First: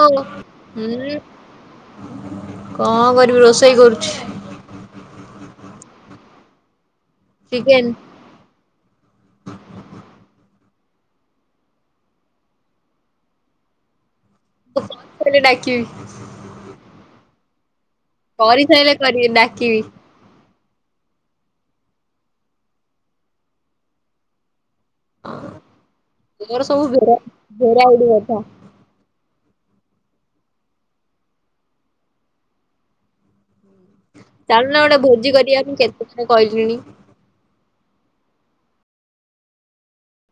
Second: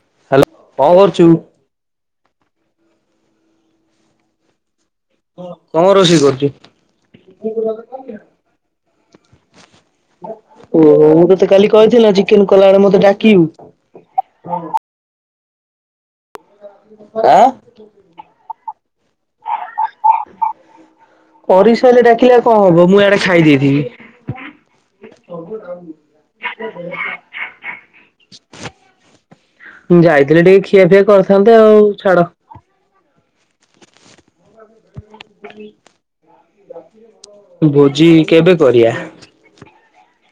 ହଁ ହ୍ୟାଲୋ କଣ କରୁଛୁ? କଣ କରିବି ରୋଷେଇ କରୁଛି। କଣ ରୋଷେଇ କରୁଛୁ ଚିକେନ ଓ ମୁଁ ତତେ କାଲି କହିଥିଲି ଚିକେନ୍ କଲାବେଳେ ମତେ ଡାକିବୁ [unintelligible] ଡାକିବି ଆଁ କରିସାଇଲେ କରିବି ଡାକିବି। କରିସାଇଲେ ଡାକିଲେ କ'ଣ ହବ ମୁଁ ଆଡେ ଖାଇ ଦେଇଥିବି। ତ ତର ସବୁ ଘେରା ଘେରା ଉଡିବଥା ମୁଁ ଯାଇଥିଲି ଟିକେ ଖିଆ ପିଆ କରିଥାନ୍ତେ। ଆଉ ଛାଡ ଚାଲୁ ନା ଗୋଟେ ଭୋଜି କରିବା ମୁଁ କେତେ ଦିନୁ କହିଲିଣି। ଭୋଜି କେବେ କରିଆ?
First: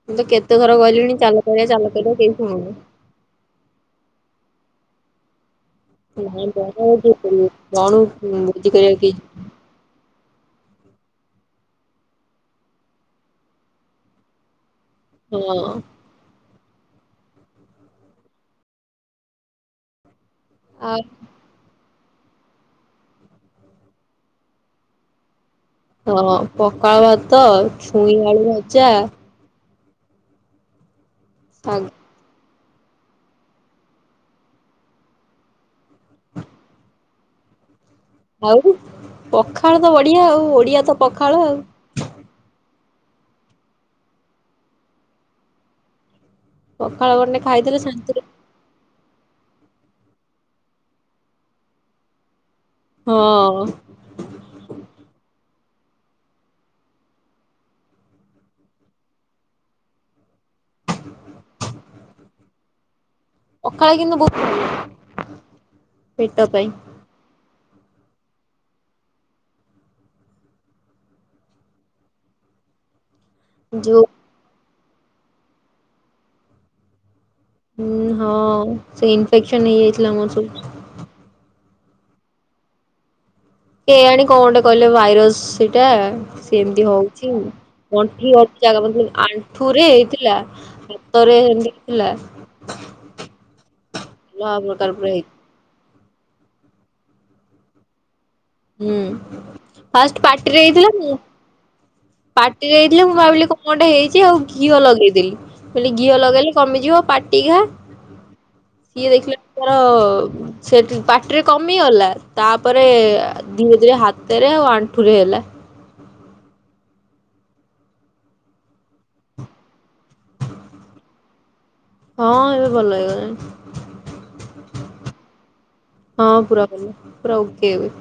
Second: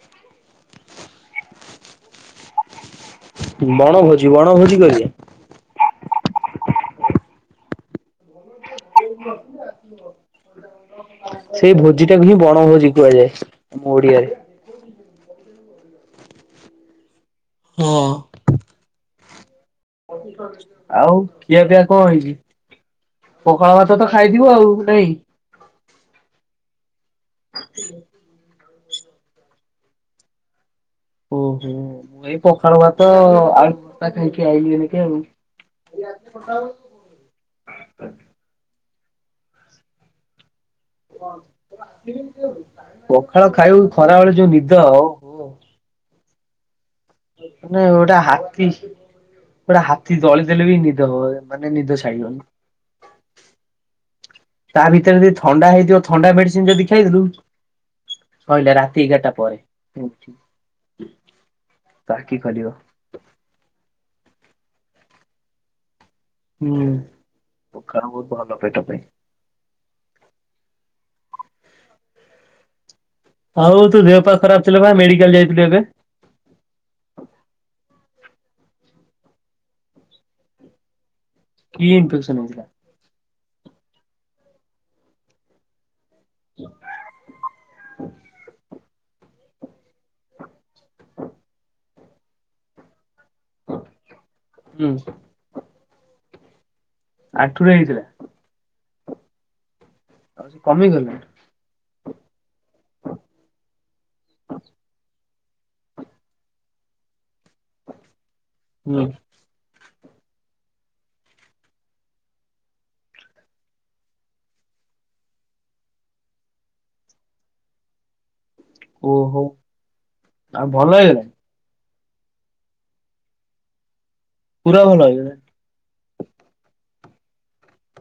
ମୁଁ ତ କେତେଥର ଗଲିଣି ଚାଲ କରିବା ଚାଲ କରିବା କେହି ଶୁଣୁନ। ବଣଭୋଜି ବଣଭୋଜି କରିବା। ନାଣ କଣ ବୋଝି କରିବା କି [unintelligible] ହ [unintelligible] ସେଇ ଭୋଜି ଟାକୁ ହିଁ ବଣ ଭୋଜି କୁହାଯାଏ ଆମ ଓଡିଆରେ। ହଁଅଁ। ହଁଅଁ ଆଉ ଖିଆ ପିଆ କ'ଣ ହେଇଛି? ପଖାଳ ଭାତ ତ ଖାଇଥିବ ଆଉ ନାଇଁ! ହଁ ପଖାଳ ଭାତ ଛୁଇଁ ଆଳୁ ଭଜା ଓହୋ ଶାଗ ମୁଁ ଏ [unintelligible] ପଖାଳ ଭାତ ଆଳୁ ଭର୍ତ୍ତା ଖାଇକି ଆଇଲି ଏଇନକେ ଆଉ। ଆଉ ପଖାଳ ତ ବଢିଆ ଆଉ ଓଡିଆ ତ ପଖାଳ ଆଉ ପଖାଳ ଖାଇବ ଖରା ବେଳେ ଯୋଉ ନିଦ ଆଉ ପଖାଳ ଗୋଟେ ନ ଏଡା ହାକୀ [unintelligible] ପୁରା ହାତୀ ଦଳିଦେଲେ ବି ନିଦ ହ ମାନେ ନିଦ ଛାଡିବନି। ହଁଅଁ ତା ଭିତରେ ଯଦି ଥଣ୍ଡା ହେଇଥିବ ଥଣ୍ଡା ମେଡିସିନ ଯଦି ଖାଇଦେଲୁ। କହିଲା ରାତି ଏଗାରଟା ପରେ। [unintelligible] ମକାଳେ କିନ୍ତ ବ [unintelligible] ହୁଁ କାର ବହୁତ ଭଲ ପେଟ ପାଇଁାଇ [unintelligible] [unintelligible] ଆଉ ତୋ ଯୋଉ ଦେହ ପା ଖରାପ ଥିଲା ବା ମେଡିକାଲ ଯାଇଥିଲୁ ଏବେ? ଉଁ ହଁ ସେଇ ଇନଫେକ୍ସନ ହେଇଯାଇଥିଲା ମୋର ସବୁ। କି ଇନଫେକ୍ସନ ହଉଥିଲା। କେ ଜାଣି କ'ଣଗୋଟେ କହିଲେ ଭାଇରସ ସେଇଟା। ସେ ଏମିତି ହଉଛି ଗଣ୍ଠି ହ ଜାଗା ବ ଆଣ୍ଠୁ ରେ ହେଇଥିଲା ହାତରେ ନଇଥିଲା [unintelligible] ଲା ପ୍ରକାର ହୁଁ ପ୍ର ହେ [inaudible] ଆଣ୍ଠୁ ରେ ହେଇଥିଲା। ହୁଁ ଫାଷ୍ଟ ଆଉ ସେ ପାର୍ଟିରେ ହେଇଥିଲା କମିଗଲା ମୁଁ ପାଟିରେ ହେଇଥିଲା ମୁଁ ଭାବିଲି କଣଟେ ହେଇଚି ଆଉ ଘିଅ ଲଗେଇଦେଲି। କହିଲେ ଘିଅ ଲଗେଇଲେ କମିଯିବ ପାଟି ଘା ହୁଁ ସିଏ ଦେଖିଲା ତାର ସେଠି ପାଟିରେ କମିଗଲା ତାପରେ ଧୀରେ ଧୀରେ ହାତରେ ଆଉ ଆଣ୍ଠୁ ରେ ହେଲା। ଓହୋ ଆଉ ଭଲ ହେଇଗଲା। ହଁ ଏବେ ଭଲ ହେଇଗଲାଣି। ପୁରା ଭଲ ହେଇଗଲା। ହଁ ପୁରା ଭଲ ପୁରା ଓକେ ଏବେ।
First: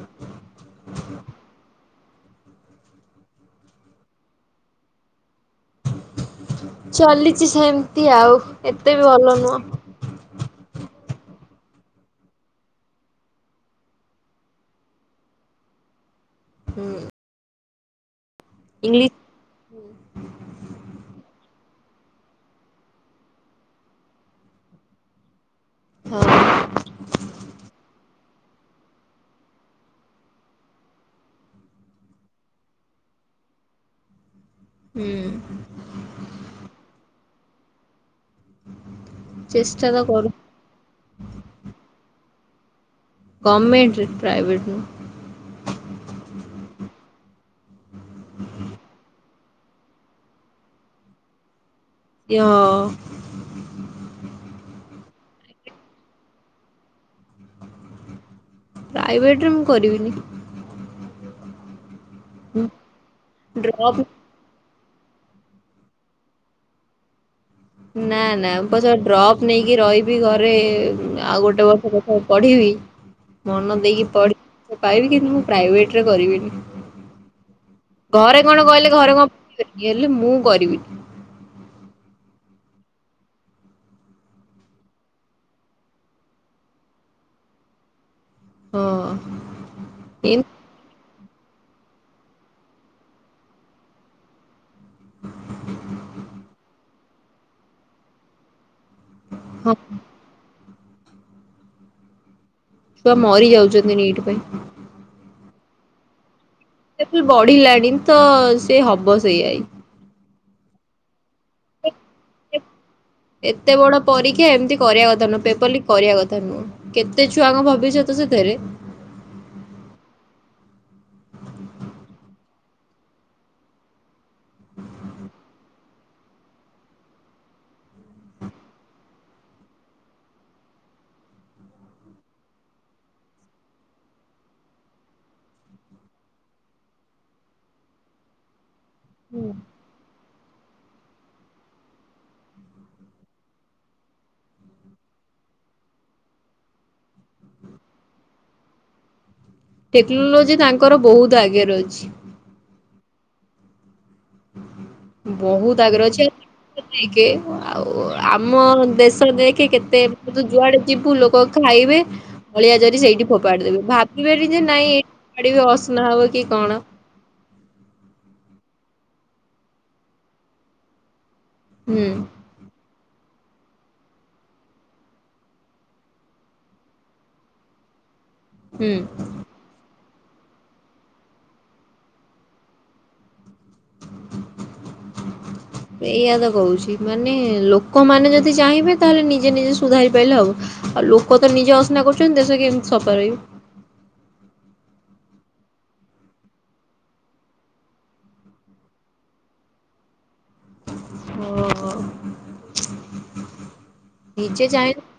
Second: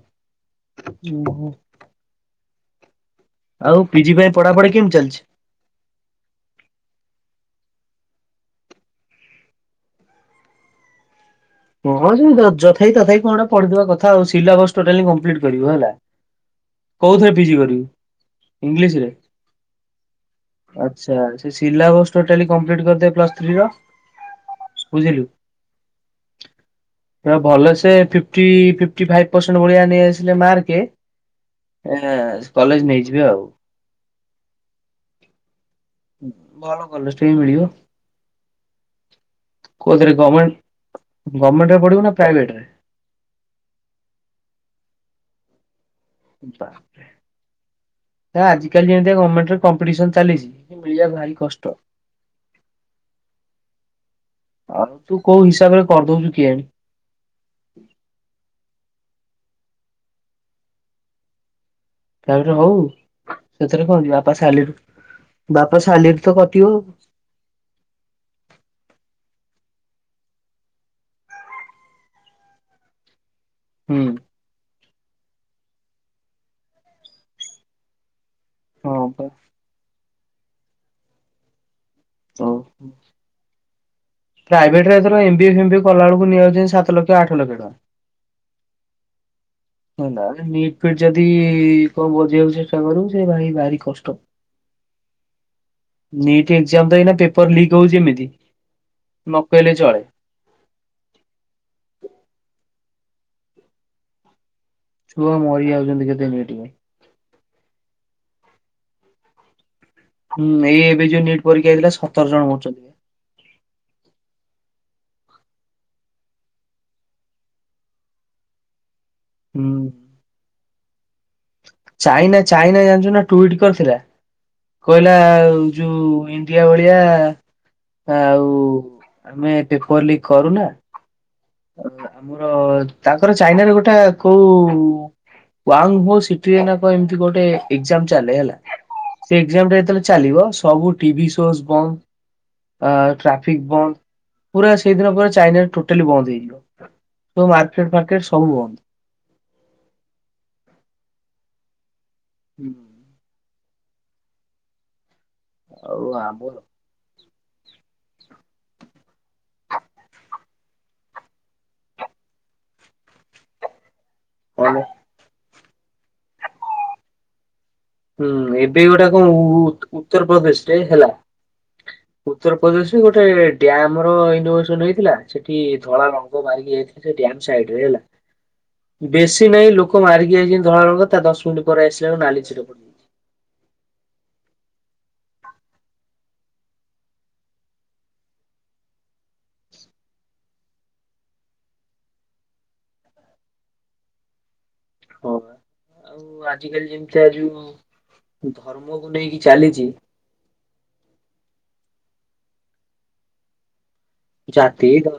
[inaudible] ଆଉ ପିଜି ପାଇଁ ପଢାପଢି କେମିତି ଚାଲିଚି? ଚଲିଛି ସେମିତି ଆଉ ଏତେ ବି ଭଲ ନୁହଁ। ହଁ ଯଥାଇି ତଥାଇି କଣଟା ପଢିଥିବା କଥା ଆଉ ସିଲାବସ ଟୋଟାଲି କମ୍ପ୍ଲିଟ କରିବ ହେଲା। ହୁଁ। କୋଉଥିରେ ପିଜି କରିବୁ ଇଂଲିଶ ଇଂଲିଶରେ। [inaudible] ଆଚ୍ଛା ସେ ସିଲାବସ ଟେଲି କମ୍ପିଟି କରିଦ ପ୍ଲସ୍ ଥ୍ରୀର। ବୁଝିଲୁ? ହଁ। ପୁରା ଭଲ ସେ ଫିଫ୍ଟି ଫିଫ୍ଟି ଫାଇଭ ପ୍ରସେଣ୍ଟେ ଭଳିଆ ନେଇ ଆସିଲେ ମାର୍କେ। ଏଇନା କଲେଜ ନେଇଯିବେ ଆଉ। ହୁଁ। ଭଲ କଲେଜ ଟେ ବି ମିଳିବ। ଚେଷ୍ଟା ତ କୋଉଥିରେ କରୁ ଗମେଣ୍ଟ ଗମେଣ୍ଟରେ ପଢିବୁନା ପ୍ରାଇଭେଟରେ? ଗମେଣ୍ଟ ରେ ପ୍ରାଇବେଟ ନୁହେଁ। ବାପ ରେ। ଯା ଆଜିିକାଲି ଯେମିତି ଗମେଣ୍ଟରେ କମ୍ପିଟିସନ ଚାଲିଛି ମିଳିବା ଭାରି କଷ୍ଟ। ଇୟ ଆଉ ତୁ କୋଉ ହିସାବରେ କରିଦଉଛୁ କିଆଣି। ପ୍ରାଇଭେଟ୍ରରେ ମୁଁ କରିବିନି। ପ୍ରାଇଭେଟାରେ ହଉ ସେଥିରେ ଡ୍ରପ୍ କଣ ଅଛି ବାପା ସାଲିର୍ ବାପା ସାଲିର୍ ତ କଟିବ। ନା ନା ମୁଁ ପଛେ ଡ୍ରପ୍ ନେଇକି ରହିବି ଘରେ ଆଉ ଗୋଟେ ବର୍ଷ ପଛରେ ପଢିବି। ମନ ଦେଇକି ହୁଁ ପଢି ପାଇବି କିନ୍ତୁ ମୁଁ ପ୍ରାଇଭେଟରେ କରିବିନି। ଘରେ କଣ କହିଲେ ହଁ ଘରେ ପା କ ହେଲେ ମୁଁ କରିବି। ହଉ। ପ୍ରାଇଭେଟରେ ଏଥର ଏମ୍ବିଏ ଫେମ୍ବିଏ କଲାବେଳକୁ ନେଇଯାଉଛନ୍ତି ସାତ ଲକ୍ଷ ଆଠ ଲକ୍ଷ ଟଙ୍କା। ହଁ ନା ଏମତି ନିଟ୍ ଯଦି କଣ ବଜେଇକୁ ଚେଷ୍ଟା କରୁ ସେ ଭାଇ ଭାରି କଷ୍ଟ। ନିଟ୍ ଏଯାମ ତ ଏଇନାକ ପେପର ଲିକ ହଉଛି ଏମତି ହଁ ନକହିଲେ ଚଳେ। ଛୁଆ ମରି ଯାଉଛନ୍ତି ନିଟ୍ ପାଇଁ। ଛୁଆ ମରି ଯାଉଛନ୍ତି କେତେ ନେଇ ନିଟ୍। କେତେ ବଢିଲାଣି ତ ସେ ହବ ସେୟାଇ। ହୁଁ ଏଇ ଏବେ ଯୋଉ ନିଟ୍ ପରୀକ୍ଷା ହେଇଥିଲା ସତର ଜଣ ମରିଛନ୍ତି। ଏତେ ବଡ ପରୀକ୍ଷା ଏମିତି କରିବା କଥା ନୁହଁ ପେପର ଲିକ୍ କରିବା କଥା ନୁହଁ। କେତେ ଛୁଆଙ୍କ ଭବିଷ୍ୟତ ସେଥିରେ। ହୁଁ। ଚାଇନା ଚାଇନା ଜାଣିଚୁନା ଟୁଇଟ୍ କରିଥିଲା? କହିଲା ଆଉ ଯୋଉ ଇଣ୍ଡିଆ ଭଳିଆ। ଆଉ ଆମେ ପେପର ଲିକ୍ କରୁନା। ଆମର ତାଙ୍କର ଚାଇନାରେ ଗୋଟା କୋଉ ୱନ୍ ବୋ ସିଟି ଏଇନା କ ଏମତି ଗୋଟେ ଏଜାମ୍ ଚାଲେ ହେଲା ସେ ଏଜାମ୍ ରେ ଯେତେଳେ ଚାଲିବ ସବୁ ଟିଭି ସୋସ୍ ବନ୍ଦ। ଆ ଟ୍ରାଫିକ୍ ବନ୍ଦ ପୁରା ସେଇଦିନ ପରା ଚାଇନା ଟୋଟାଲି ବନ୍ଦ ହେଇ [inaudible] ସବୁ ମାର୍କେଟ ଫାର୍କେଟ ସବୁ ବନ୍ଦ। ଟେକ୍ନୋଲୋଜି ତାଙ୍କର ବହୁତ ଆଗରେ ଅଛି। ହୁଁ। ବହୁତ ଆଗରେ ଆଉ ଅଛି। ଆମର [inaudible] ଆଉ ଆମ ଦେଶ ଯିଏକି କେତେ ଯୁଆଡେ ଯିବୁ, ଲୋକ ଖାଇବେ। ଅଳିଆ ଜରି ସେଇଠି ଫୋପାଡି ଦେବେ। ଭାବିବେନି ଯେ କଣ ନାହିଁ, [inaudible] ଅସନା ହବ କି କଣ। ହୁଁ, ଏବେ ଗୋଟା କଣ ଉତ୍ତରପ୍ରଦେଶ ରେ ହେଲା। ହୁଁ। ଉତ୍ତର ପ୍ରଦେଶରେ ଗୋଟେ ଡ୍ୟାମ ର ଇନୋଭସନ ହେଇଥିଲା। ସେଠି ଧଳା ରଙ୍ଗ ମାରିକି ସେଠି ଡ୍ୟାମ ସାଇଡ ରେ ହେଲା। ହୁଁ ବେଶୀ ନାହିଁ। ଲୋକ ମାରିକି ଯାଇ ଧଳା ରଙ୍ଗ ତ। ତା ଦଶ ମିନିଟ୍ ପରେ ଆସିଲାେ ନାଲି ଛିଟ ପଡିବ। [unintelligible] ଏଇଆ ତ କହୁଛି, ମାନେ ଲୋକମାନେ ଯଦି ଚାହିଁବେ, ତାହେଲେ ନିଜେ ନିଜେ ସୁଧାରି ପାଇଲେ ହବ। ଆଉ ଲୋକ ତ ନିଜେ ଅସନା କରୁଛନ୍ତି, ଦେଶ କେମିତି ସଫା ରହିବ? ହଁ। ଆଉ ଆଜିକାଲି ଯେମିତି ଯୋଉ, ଧର୍ମକୁ ନେଇକି ଚାଲିଛି। ନିଜେ ଜାତି ଚାହିଁ ଧ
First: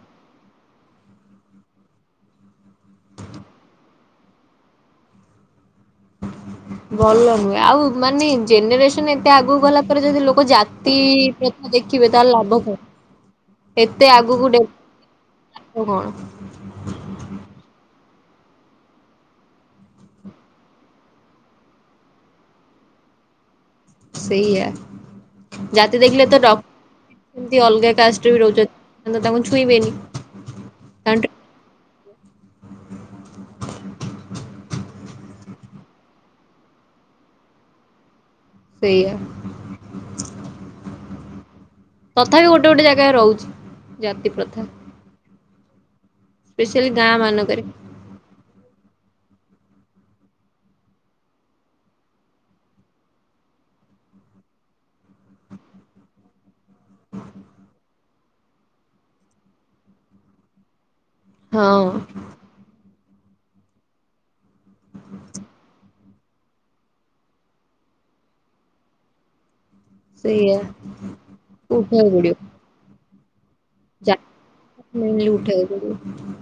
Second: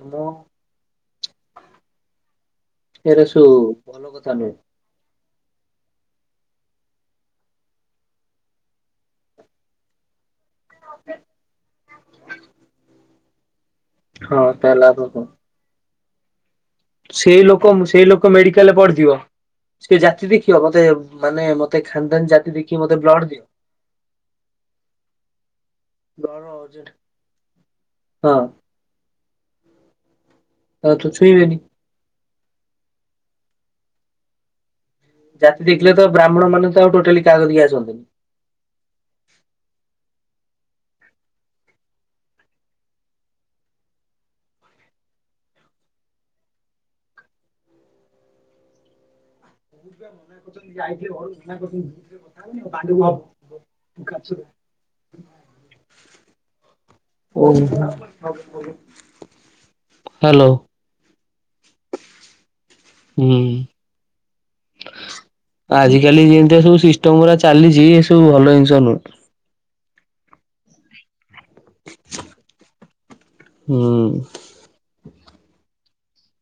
[inaudible] ଭଲ କଥା ନୁହେଁ। ଭଲ ନୁହେଁ ଆଉ। ମାନେ ଜେନେରେସନ ଏତେ ଆଗକୁ ଗଲା ପରେ ଯଦି ଲୋକ [unintelligible] ଦେଖିବେ, ତାର ଲାଭ ହଏ। ଏତେ ଆଗକୁ ହଁ ତାହେଲେ ଆପଣ କଣ [unintelligible] ସେଇ ଲୋକ ସେଇ ଲୋକ ମେଡିକାଲରେ ପଡ଼ିଥିବ। ସେ ଜାତି ଦେଖିବ ମୋତେ, ମାନେ ମତେ ଖାନଦାନ ଜାତି ଦେଖି ମତେ ବ୍ଲଡ ଦିଅ। ସେଇଆ, ଯାତି ଦେଖିଲେ ବ୍ଲଡ ଅର୍ଜେଣ୍ଟ [inaudible] ଅଲଗା ହଁ କାଷ୍ଟ ବି ରହୁଛନ୍ତି। ତ ତ ଛୁଇଁବେନି। ଓକେ, ତାଙ୍କ ଛୁଇବେନି। ଜାତି ଦେଖିଲେ ତ ବ୍ରାହ୍ମଣ ମାନେ ଆଉ ଟୋଟାଲି କା କତି ଆସନ୍ତିନି। ସେଇଆା। ତଥାପି, ଗୋଟେ ଗୋଟେ ଜାଗାରେ ରହୁଛି ଜାତି ପ୍ରଥା। ଏଇ ସେହି, ଗାଁ ମାନଙ୍କରେ। [inaudible] [inaudible] ? [inaudible] ହ୍ୟାଲୋ। ହଁ। ହୁଁ। ଆଜ କାଲି ଯେମିତିଆ ସବୁ ସିଷ୍ଟମ ପୁରା ଚାଲିଛି, ଏ ସବୁ ଭଲ ଜିନିଷ ନୁହଁ। ସେଇଆା, ଉଠେଇ ପଡିବ। ଜାତି ହୁଁ। [inaudible]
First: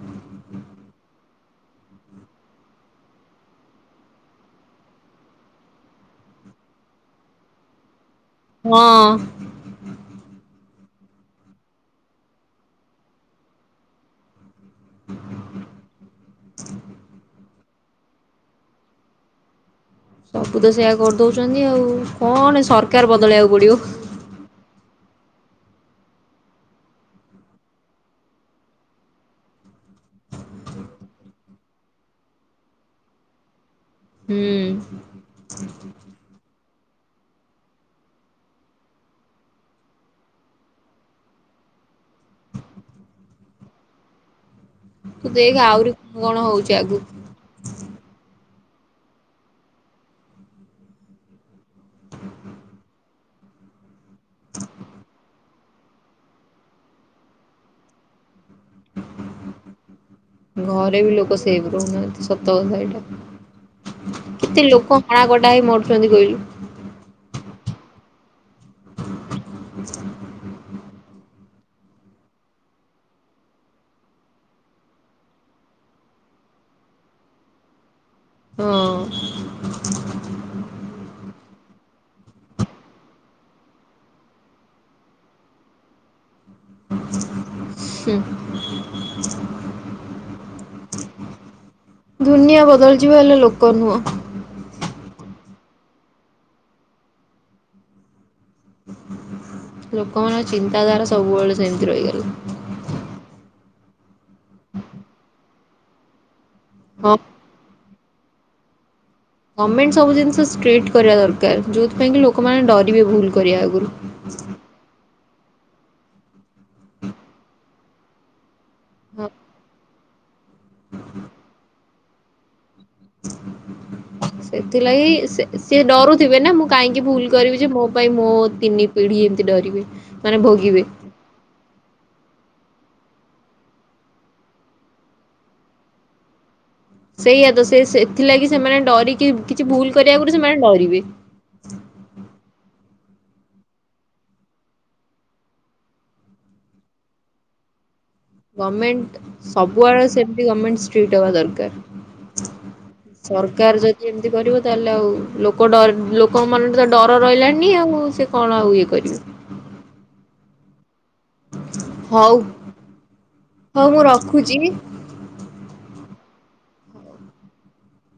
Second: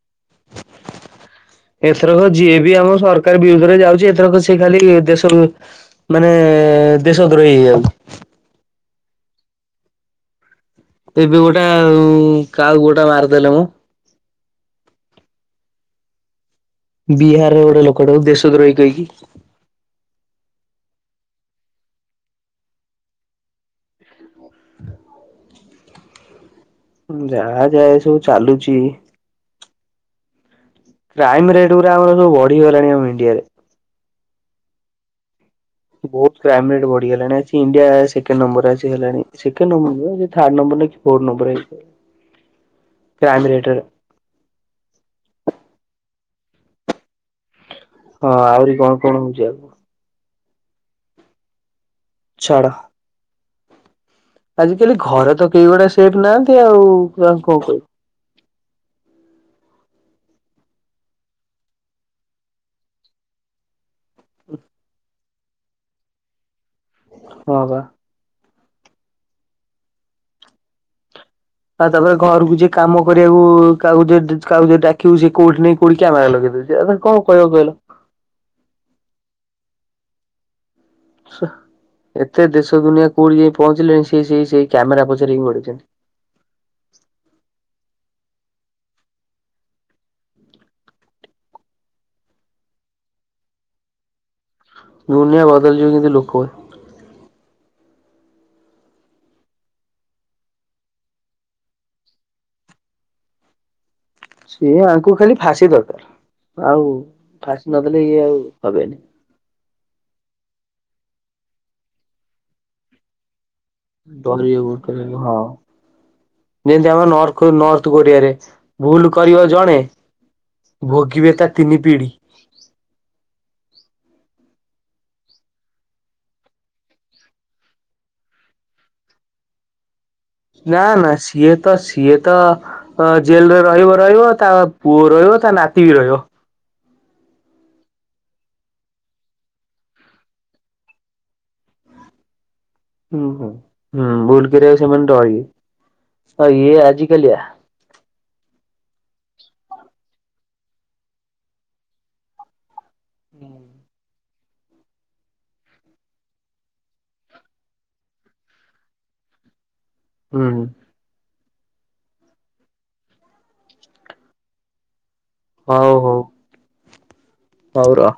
ଏଥରକ ଯିଏ ବି ଆମ ସରକାର ବିରୁଦ୍ଧରେ ଯାଉଛି, ଏଥରକ ସେ ଖାଲି ଦେଶରୁ ମାନେ, ଦେଶ ଦ୍ରୋହୀ ହେଇ ଆଉ। ହଁ। ଏବେ ଗୋଟେ କାହାକୁ ଗୋଟେ ମାରିଦେଲେ ମ ? ବିହାରରେ ଗୋଟେ ଲୋକଟାକୁ ଦେଶ ଦ୍ରୋହୀ କହିକି। ସବୁ ତ ସେଇୟା କରିଦଉଛନ୍ତି ଆଉ କଣ ସରକାର ବଦଳେଇବାକୁ ପଡିବ। ଯାହା ଯାଏ ଏ ସବୁ ଚାଲୁଛି। କ୍ରାଇମ ରେଟ୍ ଗୁରା ଆମର ସବୁ ବଢିଗଲାଣି ଆମ ଇଣ୍ଡିଆରେ। ହୁଁ। ହୁଁ। ବହୁତ କ୍ରାଇମ ରେଟ ବଢିଗଲାଣି ଆଜି ଇଣ୍ଡିଆ ସେକେଣ୍ଡ ନମ୍ବରରେ ଆ ହେଲାଣି ସେକେଣ୍ଡ ନମ୍ବର ଥାଡ ନମ୍ବର। Four number [unintelligible] ? କ୍ରାଇମ ରେଟରେ। ତୁ ଦେଖ ଆହୁରି କଣ ହଉଛି ଆଗକୁ। ହଁ ଆହୁରି କଣ କଣ ହଉଛି ଆଉ। ଆ ? ଛାଡ଼। ଆଜିକାଲି ଘରେ ତ କେଇଗୁଡା ସେଫ୍ ନାହାନ୍ତି ଆଉ କଣ କହିବ? ଘରେ ବି ଲୋକ ସେଫ ରହୁନାହାନ୍ତି ସତ କଥା ଏଇଟା। କେତେ ଲୋକ ହଣା ଗଡା ହେଇ ମରୁଛନ୍ତି କହିଲୁ? ହଁ ପା। ହ ହ ହ ଆଉ ତାପରେ ଘରକୁ ଯିଏ କାମ କରିବାକୁ କାହାକୁ ଡାକିବୁ ସେ କୋଉଠି ନେଇ କୋଉଠି କ୍ୟାମେରା ଲଗେଇଦଉଛି। କଣ କହିବ କହିଲ? ହଁ। ଏତେ ଦେଶ ଦୁନିଆ କୋଉଠି ଯାଇ ପହଞ୍ଚିଲେଣି ସେ ସେଇ ସେଇ କ୍ୟାମେରା ପଛରେ ପଡ଼ିଛନ୍ତି। ହୁଁ ଦୁନିଆ ବଦଳିଯିବ ହେଲେ ଲୋକ ନୁହଁ। ଦୁନିଆ ବଦଳି ଯିବ କିନ୍ତୁ ଲୋକ ଲୋକମାନଙ୍କ ଚିନ୍ତାଧାରା ସବୁବେଳେ ସେମିତି ରହିଗଲା। ସିଏ ଆଙ୍କୁ ଖାଲି ଫାଶୀ ଦରକାର ଆଉ ହଁ ଫାଶୀ ନଦେଲେ ଇଏ ଆଉ ହବନି। ଗମେଣ୍ଟ ସବୁ ଜିନିଷ ଷ୍ଟ୍ରିକଟ୍ କରିବା ଦରକାର ଯେଉଁଥିପାଇଁ କି ଲୋକମାନେ ଡରିବେ ଭୁଲ କରିବା ଆଗରୁ। ଯେମତି ଆମର ନର୍ଥ କୋରିଆରେ। ଭୁଲ ହଁ କରିବ ଜଣେ ଭୋଗିବେ ତା ତିନି ପିଢି। ହ ସେଥିଲାଗି ସିଏ ଡରୁଥିବେ ନା ମୁଁ କାହିଁକି ଭୁଲ କରିବି ଯେ ମୋ ପାଇଁ ମୋ ତିନି ପିଢ଼ି ଏମିତି ଡରିବେ। ମାନେ ଭୋଗିବେ। ନା ନା ସେ ସିଏ ତ ସିଏ ତ ଜେଲରେ ରହିବ ରହିବ ତା ପୁଅ ରହିବ ତା ନାତି ବି ରହିବ। ସେଇଆ ତ ସେ ସେଥିଲାଗି ସେମାନେ ଡରିକି କିଛି ଭୁଲ କରିବା ଆଗରୁ ସେମାନେ ଡରିବେ। ହୁଁ ହୁଁ ହୁଁ ଭୁଲ କରିବାକୁ ସେମାନେ ଡରିବେ ଆଉ ଇଏ ଆଜିକାଲିଆ ଗମେଣ୍ଟ ସବୁଆଡେ ସେମତି ଗମେଣ୍ଟ ଷ୍ଟ୍ରିଟ୍ ହବା ଦରକାର। ସରକାର ଯଦି ଯଦି କରିବ ତାହେଲେ ଆଉ ଲୋକ ଡ ଲୋକ ମନରେ ତ ଡର ରହିଲାଣିି ଆଉ ସେ କଣ ଆଉ ଇଏ କରିବେ? ହୁଁ। ହଉ ହଉ ମୁଁ ରଖୁଚି। ହଉ ହଉ। ହଉ ର।